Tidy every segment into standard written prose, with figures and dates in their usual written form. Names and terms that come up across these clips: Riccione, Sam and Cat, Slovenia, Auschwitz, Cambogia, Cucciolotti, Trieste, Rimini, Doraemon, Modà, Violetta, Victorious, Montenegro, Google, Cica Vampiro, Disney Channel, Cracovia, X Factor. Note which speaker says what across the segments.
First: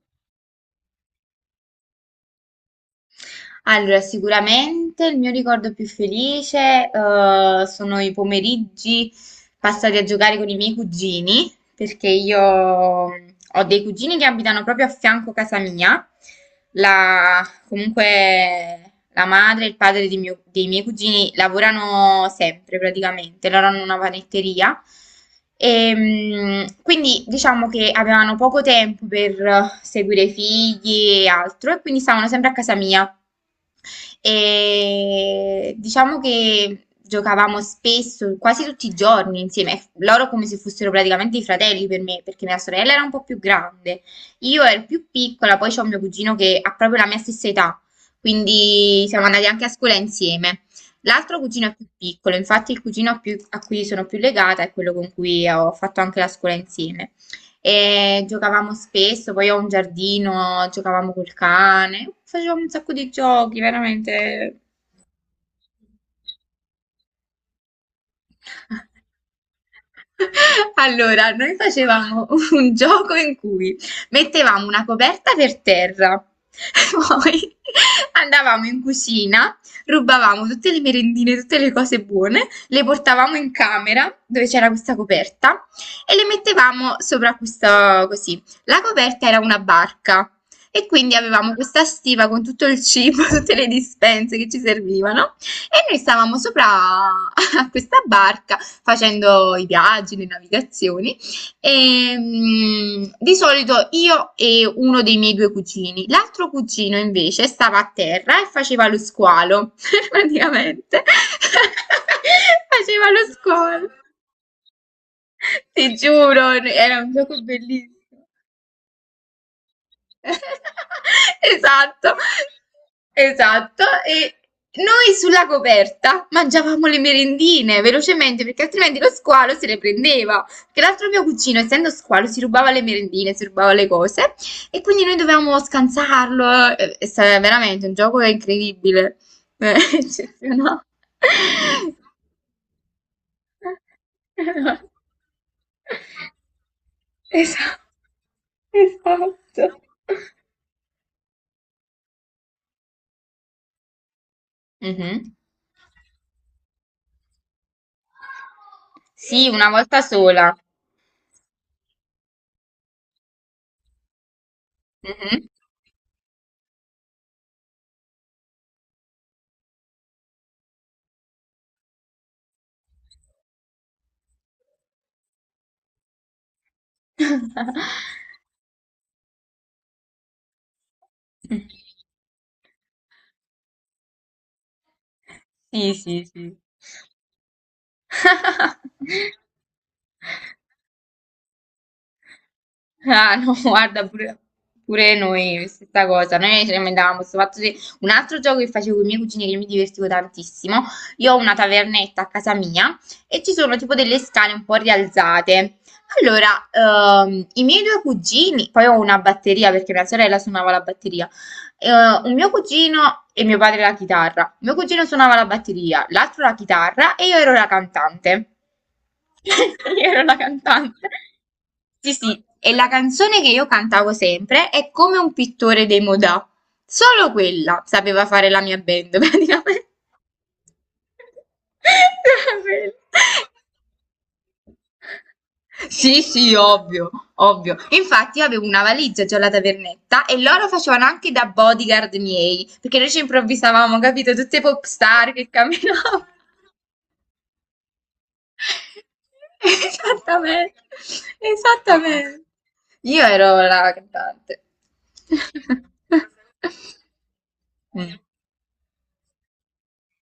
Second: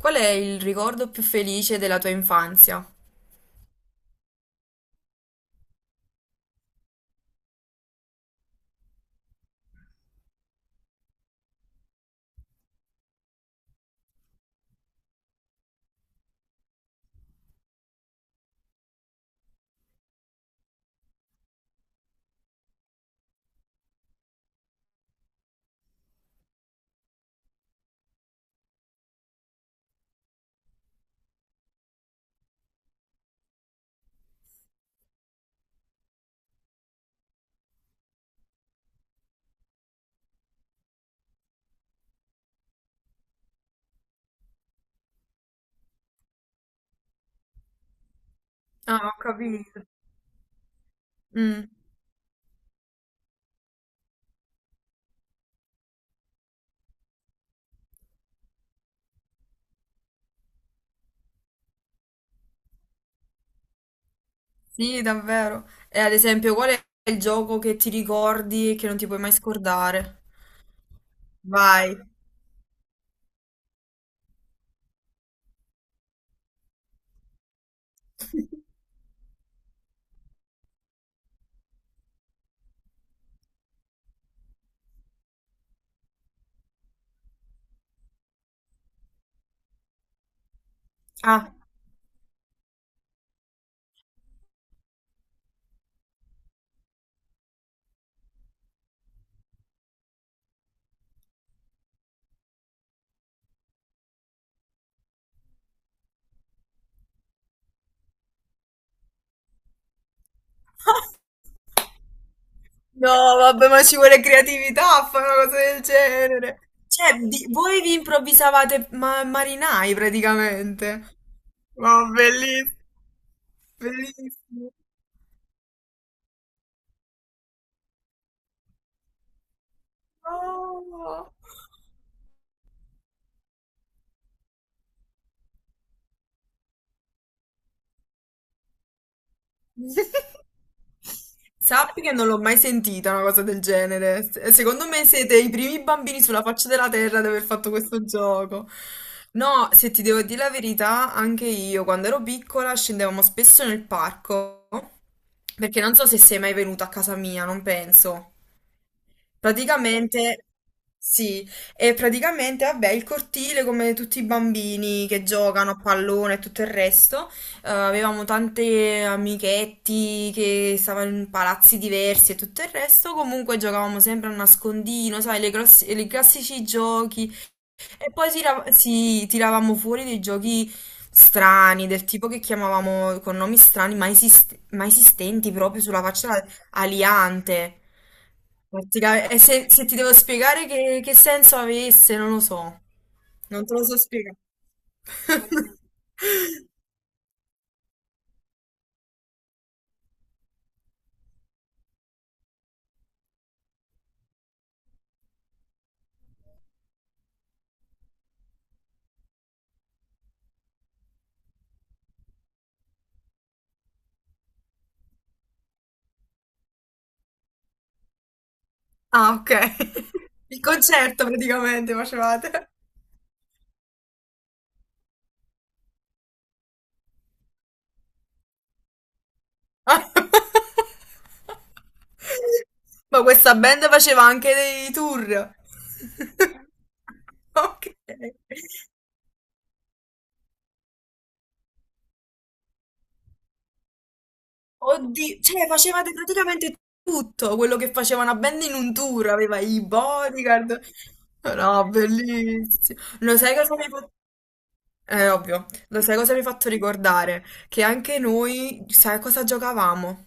Speaker 1: Qual è il ricordo più felice della tua infanzia?
Speaker 2: Allora, sicuramente il mio ricordo più felice, sono i pomeriggi passati a giocare con i miei cugini, perché io ho dei cugini che abitano proprio a fianco casa mia. Comunque la madre e il padre di dei miei cugini lavorano sempre praticamente, loro hanno una panetteria. E quindi diciamo che avevano poco tempo per seguire i figli e altro, e quindi stavano sempre a casa mia. E diciamo che giocavamo spesso, quasi tutti i giorni insieme, loro come se fossero praticamente i fratelli per me, perché mia sorella era un po' più grande, io ero più piccola, poi c'ho mio cugino che ha proprio la mia stessa età,
Speaker 1: Ah,
Speaker 2: quindi
Speaker 1: ho
Speaker 2: siamo andati anche a
Speaker 1: capito.
Speaker 2: scuola insieme. L'altro cugino
Speaker 1: Mm,
Speaker 2: è più piccolo, infatti il cugino a cui sono più legata è quello con cui ho fatto anche la scuola insieme. E giocavamo spesso, poi ho un giardino, giocavamo col cane, facevamo un sacco di giochi, veramente.
Speaker 1: sì, davvero. E ad esempio, qual è il gioco che ti ricordi e che non ti puoi mai scordare?
Speaker 2: Allora, noi
Speaker 1: Vai.
Speaker 2: facevamo un gioco in cui mettevamo una coperta per terra, poi andavamo in cucina, rubavamo tutte le merendine, tutte le cose buone, le portavamo in camera dove c'era questa coperta e le mettevamo sopra questa così. La coperta era una barca e quindi
Speaker 1: Ah.
Speaker 2: avevamo questa stiva con tutto il cibo, tutte le dispense che ci servivano e noi stavamo sopra a questa barca facendo i viaggi, le navigazioni e di solito io e uno dei miei due cugini. L'altro cugino invece stava a terra e faceva lo squalo, praticamente. Faceva lo
Speaker 1: No, vabbè, ma
Speaker 2: squalo.
Speaker 1: ci vuole creatività a fare una cosa del
Speaker 2: Ti giuro,
Speaker 1: genere.
Speaker 2: era un
Speaker 1: Cioè,
Speaker 2: gioco
Speaker 1: voi vi
Speaker 2: bellissimo.
Speaker 1: improvvisavate marinai praticamente. Ma
Speaker 2: Esatto,
Speaker 1: bellissimo,
Speaker 2: esatto. E
Speaker 1: bellissimo.
Speaker 2: noi sulla coperta mangiavamo le merendine velocemente perché altrimenti lo squalo se le prendeva. Perché l'altro mio
Speaker 1: Oh.
Speaker 2: cugino, essendo squalo, si rubava le merendine, si rubava le cose e quindi noi dovevamo scansarlo. Veramente un gioco incredibile, Eh, eccezionale.
Speaker 1: Sappi che non l'ho mai sentita una cosa del genere. Secondo me siete i primi bambini sulla faccia della terra ad aver fatto
Speaker 2: Esatto,
Speaker 1: questo gioco.
Speaker 2: esatto.
Speaker 1: No, se ti devo dire la verità, anche io quando ero piccola scendevamo spesso nel parco,
Speaker 2: Mhm.
Speaker 1: perché non so se sei mai venuto a casa mia, non penso.
Speaker 2: Sì, una volta
Speaker 1: Praticamente,
Speaker 2: sola.
Speaker 1: sì, e praticamente, vabbè, il cortile come tutti i bambini che
Speaker 2: Mhm.
Speaker 1: giocano a pallone e tutto il resto, avevamo tante amichetti che stavano in palazzi diversi e tutto il resto, comunque giocavamo sempre a nascondino, sai, i classici giochi e poi si tiravamo fuori dei giochi strani, del tipo che chiamavamo con nomi strani, ma, ma esistenti proprio
Speaker 2: Sì,
Speaker 1: sulla
Speaker 2: sì,
Speaker 1: faccia
Speaker 2: sì.
Speaker 1: aliante. E se, se ti devo spiegare che senso avesse, non lo so.
Speaker 2: Ah, no,
Speaker 1: Non te lo so
Speaker 2: guarda,
Speaker 1: spiegare.
Speaker 2: pure, pure noi, stessa cosa. Noi ci lamentavamo questo fatto di... Un altro gioco che facevo con i miei cugini che mi divertivo tantissimo. Io ho una tavernetta a casa mia e ci sono tipo delle scale un po' rialzate. Allora, i miei due cugini, poi ho una batteria perché mia sorella suonava la batteria. Un mio cugino e mio padre la chitarra. Mio cugino suonava la batteria, l'altro la chitarra e io ero la cantante.
Speaker 1: Ah, ok.
Speaker 2: Io ero la
Speaker 1: Il
Speaker 2: cantante.
Speaker 1: concerto praticamente
Speaker 2: Sì, sì,
Speaker 1: facevate.
Speaker 2: e la canzone che io cantavo sempre è Come un pittore dei Modà. Solo quella sapeva fare la mia band, praticamente. Solo quella.
Speaker 1: Ma questa band faceva anche dei tour.
Speaker 2: Sì, sì, ovvio, ovvio.
Speaker 1: Ok.
Speaker 2: Infatti io avevo una valigia già alla tavernetta e loro facevano anche da bodyguard miei, perché noi ci improvvisavamo, capito? Tutte pop star
Speaker 1: Oddio,
Speaker 2: che
Speaker 1: cioè facevate
Speaker 2: camminavano.
Speaker 1: praticamente tutto quello che faceva una band in un tour, aveva i
Speaker 2: Esattamente,
Speaker 1: bodyguard. No,
Speaker 2: esattamente.
Speaker 1: bellissimo.
Speaker 2: Io
Speaker 1: Lo sai
Speaker 2: ero
Speaker 1: cosa mi ha
Speaker 2: la
Speaker 1: fatto?
Speaker 2: cantante.
Speaker 1: Ovvio. Lo sai cosa mi ha fatto ricordare? Che
Speaker 2: Eh,
Speaker 1: anche noi, sai cosa giocavamo?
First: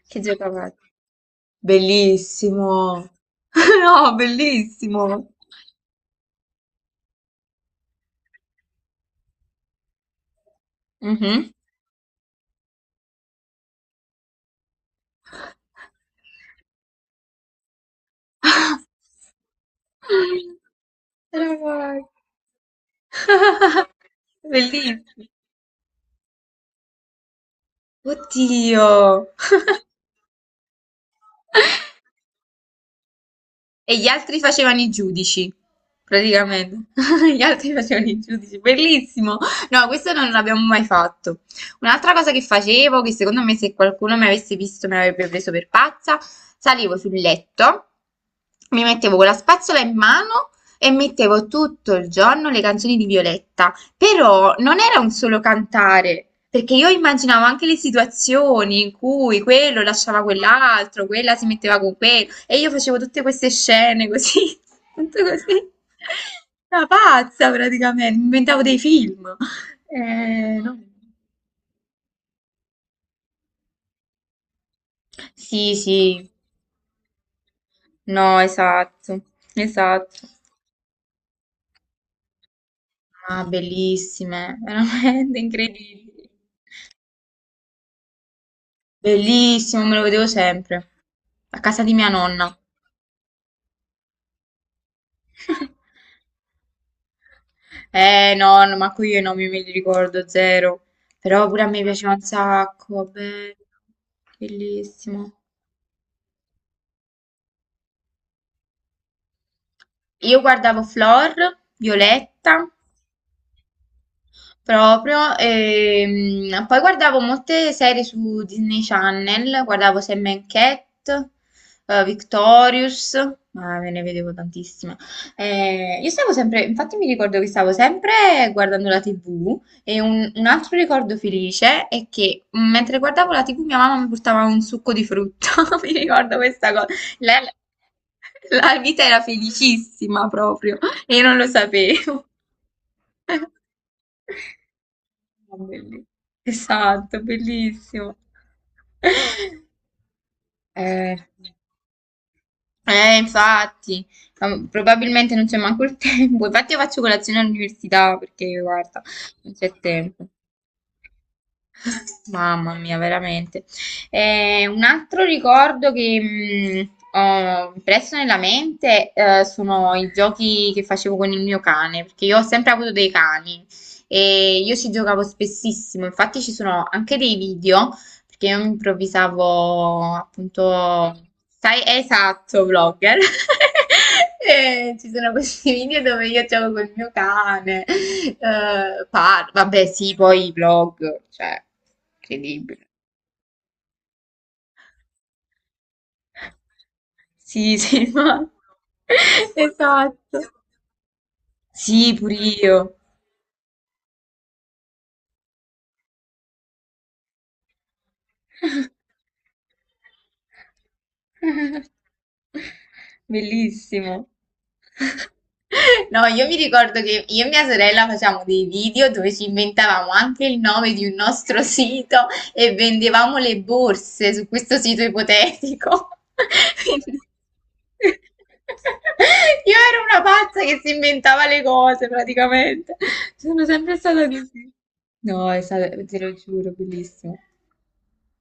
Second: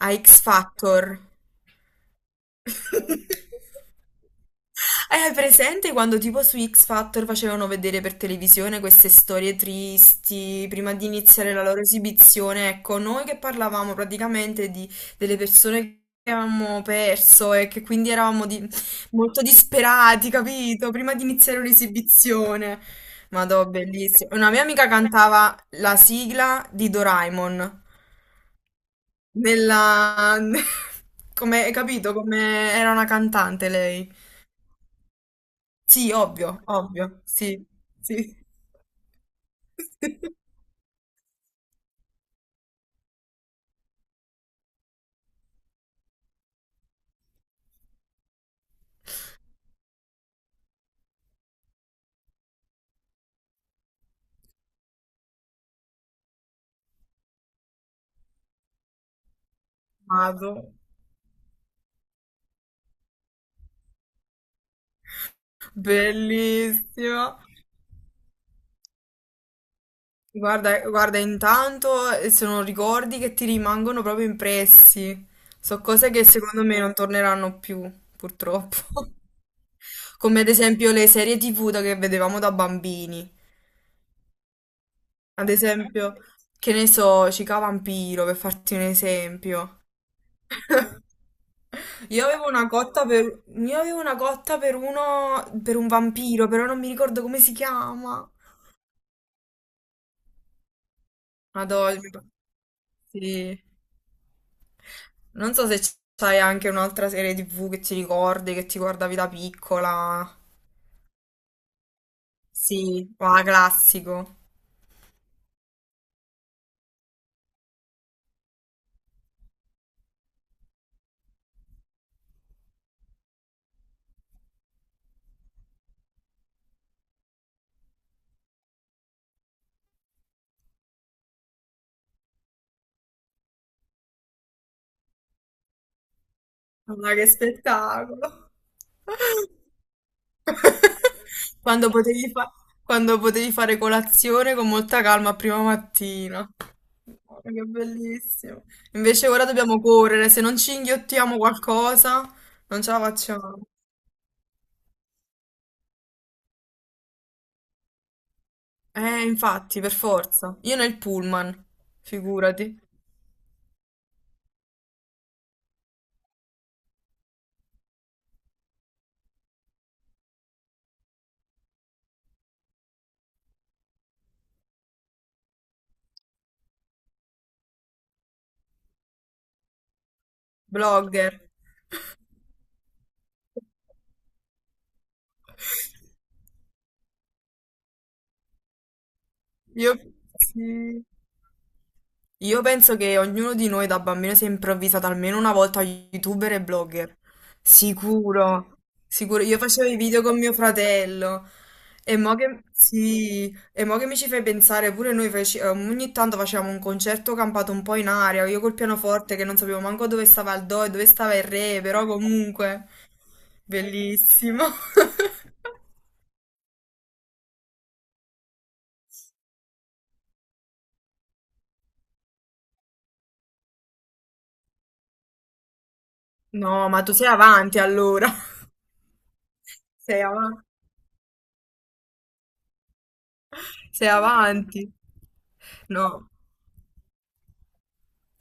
Speaker 1: A
Speaker 2: Che
Speaker 1: X
Speaker 2: giocavate?
Speaker 1: Factor.
Speaker 2: Bellissimo.
Speaker 1: Eh,
Speaker 2: No, bellissimo.
Speaker 1: Hai presente quando tipo su X Factor facevano vedere per televisione queste storie tristi prima di
Speaker 2: Mhm.
Speaker 1: iniziare la loro esibizione? Ecco, noi che parlavamo praticamente di, delle persone che avevamo perso e che quindi eravamo molto disperati, capito? Prima di iniziare
Speaker 2: Eravamo-
Speaker 1: un'esibizione. Madò, bellissimo. Una mia amica
Speaker 2: Bellissimo.
Speaker 1: cantava la sigla di Doraemon.
Speaker 2: Oddio.
Speaker 1: Nella... Come, hai capito? Come era una cantante
Speaker 2: E gli
Speaker 1: lei.
Speaker 2: altri facevano i giudici,
Speaker 1: Sì, ovvio,
Speaker 2: praticamente.
Speaker 1: ovvio,
Speaker 2: Gli
Speaker 1: sì,
Speaker 2: altri facevano i
Speaker 1: sì.
Speaker 2: giudici, bellissimo. No, questo non l'abbiamo mai fatto. Un'altra cosa che facevo, che secondo me se qualcuno mi avesse visto mi avrebbe preso per pazza, salivo sul letto, mi mettevo con la spazzola in mano e mettevo tutto il giorno le canzoni di Violetta. Però non era un solo cantare, perché io immaginavo anche le situazioni in cui quello lasciava
Speaker 1: Vado.
Speaker 2: quell'altro, quella si metteva con quello, e io facevo tutte queste scene così, tutto così. Una
Speaker 1: Bellissimo.
Speaker 2: pazza praticamente, inventavo dei film. No.
Speaker 1: Guarda, guarda, intanto sono ricordi che ti rimangono proprio impressi.
Speaker 2: Sì,
Speaker 1: So
Speaker 2: sì,
Speaker 1: cose che secondo me non torneranno più,
Speaker 2: no,
Speaker 1: purtroppo.
Speaker 2: esatto, esatto.
Speaker 1: Come ad esempio le serie TV che vedevamo da bambini.
Speaker 2: Ah, bellissime, veramente
Speaker 1: Ad esempio,
Speaker 2: incredibili.
Speaker 1: che ne so, Cica Vampiro, per farti un esempio.
Speaker 2: Bellissimo, me lo vedevo sempre. A casa di mia nonna.
Speaker 1: Io avevo una cotta per uno, per un vampiro, però non mi ricordo come si chiama.
Speaker 2: Eh no, no, ma qui io i nomi me li ricordo zero. Però pure a me piaceva un
Speaker 1: Madonna.
Speaker 2: sacco, bello,
Speaker 1: Sì.
Speaker 2: bellissimo.
Speaker 1: Non so se c'hai anche un'altra serie TV che ti ricordi, che ti guardavi da piccola.
Speaker 2: Io guardavo Flor, Violetta,
Speaker 1: Sì, va, classico.
Speaker 2: proprio. E poi guardavo molte serie su Disney Channel, guardavo Sam and Cat, Victorious, ma me ne vedevo tantissime. Io stavo sempre, infatti mi ricordo che stavo sempre guardando la TV e un altro ricordo felice è che mentre guardavo la TV mia mamma mi portava un succo di frutta, mi ricordo questa cosa.
Speaker 1: Ma che
Speaker 2: Lei-
Speaker 1: spettacolo.
Speaker 2: la vita era felicissima proprio. Io non lo
Speaker 1: Quando
Speaker 2: sapevo.
Speaker 1: potevi fa- quando potevi fare colazione con molta calma a
Speaker 2: Ah,
Speaker 1: prima
Speaker 2: belli-
Speaker 1: mattina.
Speaker 2: Esatto,
Speaker 1: Guarda, che
Speaker 2: bellissimo.
Speaker 1: bellissimo. Invece ora dobbiamo correre, se non ci
Speaker 2: Eh,
Speaker 1: inghiottiamo qualcosa, non ce la facciamo.
Speaker 2: infatti, ma probabilmente non c'è manco il tempo. Infatti io faccio colazione all'università perché, guarda, non c'è
Speaker 1: Infatti, per
Speaker 2: tempo.
Speaker 1: forza. Io nel pullman,
Speaker 2: Mamma
Speaker 1: figurati.
Speaker 2: mia, veramente. Un altro ricordo che ho impresso nella mente sono i giochi che facevo con il mio cane, perché io ho sempre avuto dei cani e io ci giocavo spessissimo, infatti ci sono anche dei video perché io improvvisavo appunto,
Speaker 1: Blogger.
Speaker 2: sai, esatto, vlogger. E ci sono questi video dove io gioco col mio cane, parlo, vabbè,
Speaker 1: Io
Speaker 2: sì, poi i
Speaker 1: sì.
Speaker 2: vlog, cioè,
Speaker 1: Io
Speaker 2: incredibile.
Speaker 1: penso che ognuno di noi da bambino si è improvvisato almeno una volta youtuber e blogger.
Speaker 2: Sì, sì, ma...
Speaker 1: Sicuro, sicuro. Io facevo i video
Speaker 2: Esatto.
Speaker 1: con mio fratello.
Speaker 2: Sì,
Speaker 1: E
Speaker 2: pure
Speaker 1: mo che,
Speaker 2: io.
Speaker 1: sì, e mo che mi ci fai pensare, pure noi ogni tanto facevamo un concerto campato un po' in aria, io col pianoforte che non sapevo manco dove stava il do e dove stava il re, però comunque,
Speaker 2: Bellissimo.
Speaker 1: bellissimo.
Speaker 2: No, io mi ricordo che io e mia sorella facevamo dei video dove ci inventavamo anche il nome di un nostro sito e vendevamo le borse su questo sito ipotetico.
Speaker 1: No, ma tu
Speaker 2: Quindi-
Speaker 1: sei avanti allora.
Speaker 2: Io ero
Speaker 1: Sei
Speaker 2: una pazza
Speaker 1: avanti.
Speaker 2: che si inventava le cose praticamente. Sono sempre
Speaker 1: Sei
Speaker 2: stata così.
Speaker 1: avanti.
Speaker 2: No, è stato, te
Speaker 1: No.
Speaker 2: lo giuro, bellissimo.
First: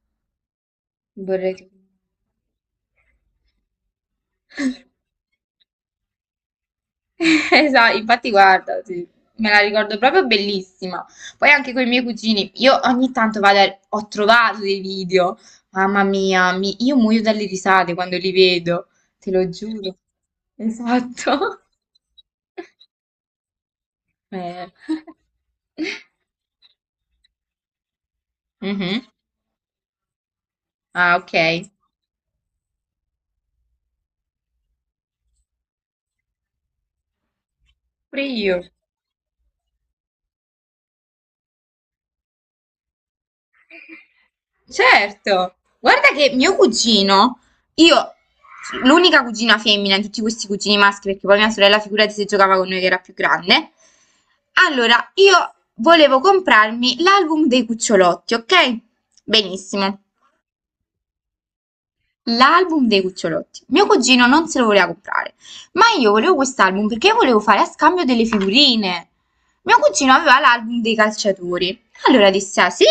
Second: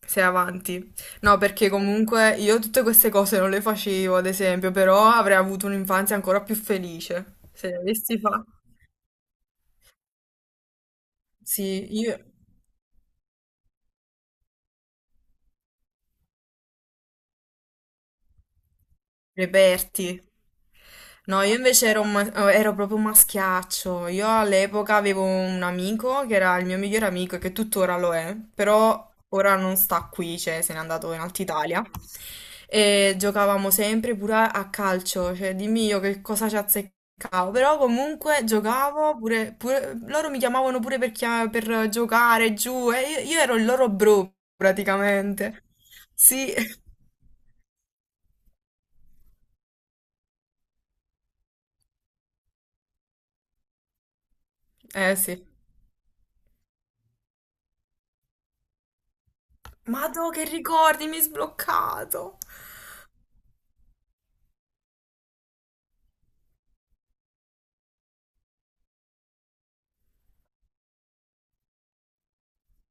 Speaker 1: Sei avanti. No,
Speaker 2: Vorrei che...
Speaker 1: perché comunque io tutte queste cose non le facevo, ad esempio, però avrei avuto un'infanzia ancora più felice. Se le
Speaker 2: Esatto,
Speaker 1: avessi
Speaker 2: infatti
Speaker 1: fatte.
Speaker 2: guarda, sì, me la ricordo proprio bellissima. Poi anche con i
Speaker 1: Sì,
Speaker 2: miei
Speaker 1: io...
Speaker 2: cugini, io ogni tanto vado ho trovato dei video, mamma mia, io muoio dalle risate quando li vedo, te lo giuro.
Speaker 1: Reperti. No, io
Speaker 2: Esatto.
Speaker 1: invece ero, ero proprio un maschiaccio. Io
Speaker 2: Eh.
Speaker 1: all'epoca avevo un amico che era il mio migliore amico e che tuttora lo è,
Speaker 2: Mhm.
Speaker 1: però ora non sta qui, cioè se n'è andato
Speaker 2: Ah,
Speaker 1: in
Speaker 2: ok.
Speaker 1: Alta Italia. E giocavamo sempre pure a calcio, cioè dimmi io che cosa ci azzeccavo, però
Speaker 2: Pure
Speaker 1: comunque
Speaker 2: io.
Speaker 1: giocavo pure, loro mi chiamavano pure per, per giocare giù e io ero il loro bro
Speaker 2: Certo,
Speaker 1: praticamente.
Speaker 2: guarda che
Speaker 1: Sì,
Speaker 2: mio cugino, io, l'unica cugina femmina di tutti questi cugini maschi, perché poi mia sorella, figurati se giocava con noi che era più grande. Allora,
Speaker 1: eh sì.
Speaker 2: io volevo comprarmi l'album dei cucciolotti, ok? Benissimo
Speaker 1: Madò, che ricordi, mi hai sbloccato.
Speaker 2: l'album dei cucciolotti. Mio cugino non se lo voleva comprare, ma io volevo quest'album perché volevo fare a scambio delle figurine. Mio cugino aveva l'album dei calciatori. Allora disse: Ah sì,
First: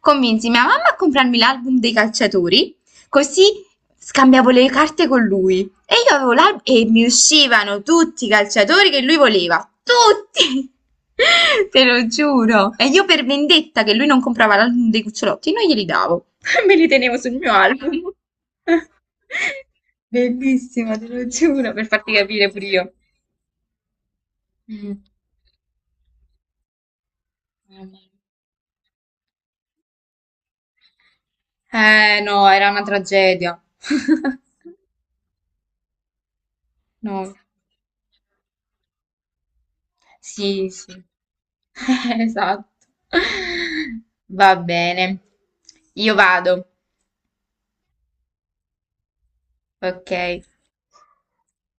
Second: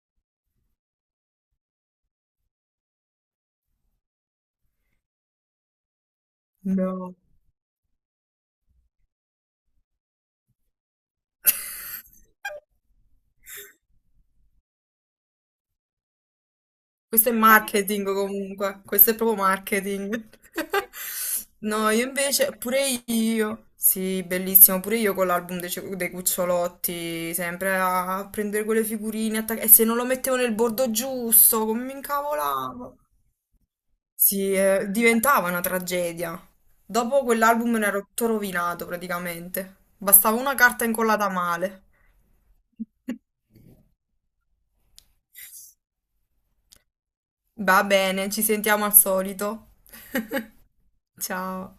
Speaker 2: convinsi mia mamma a comprarmi l'album dei calciatori, così scambiavo le carte con lui e io avevo l'albo e mi
Speaker 1: No.
Speaker 2: uscivano tutti i calciatori che lui voleva, tutti! Te lo giuro. E io per vendetta che lui non comprava l'album dei cucciolotti, non glieli davo. Me li tenevo
Speaker 1: Questo
Speaker 2: sul
Speaker 1: è
Speaker 2: mio
Speaker 1: marketing
Speaker 2: album.
Speaker 1: comunque, questo è proprio marketing.
Speaker 2: Bellissimo, te lo giuro, per
Speaker 1: No, io
Speaker 2: farti capire
Speaker 1: invece,
Speaker 2: pure
Speaker 1: pure
Speaker 2: io.
Speaker 1: io, sì, bellissimo, pure
Speaker 2: Mm.
Speaker 1: io con dei Cucciolotti, sempre a prendere quelle figurine, e se non lo mettevo nel bordo giusto, come mi
Speaker 2: Eh no, era una
Speaker 1: incavolavo.
Speaker 2: tragedia.
Speaker 1: Sì, diventava una tragedia. Dopo
Speaker 2: No,
Speaker 1: quell'album ne ero tutto rovinato praticamente. Bastava una
Speaker 2: sì,
Speaker 1: carta
Speaker 2: sì.
Speaker 1: incollata male.
Speaker 2: Esatto. Va bene. Io vado,
Speaker 1: Va bene, ci sentiamo al solito.
Speaker 2: ok?
Speaker 1: Ciao.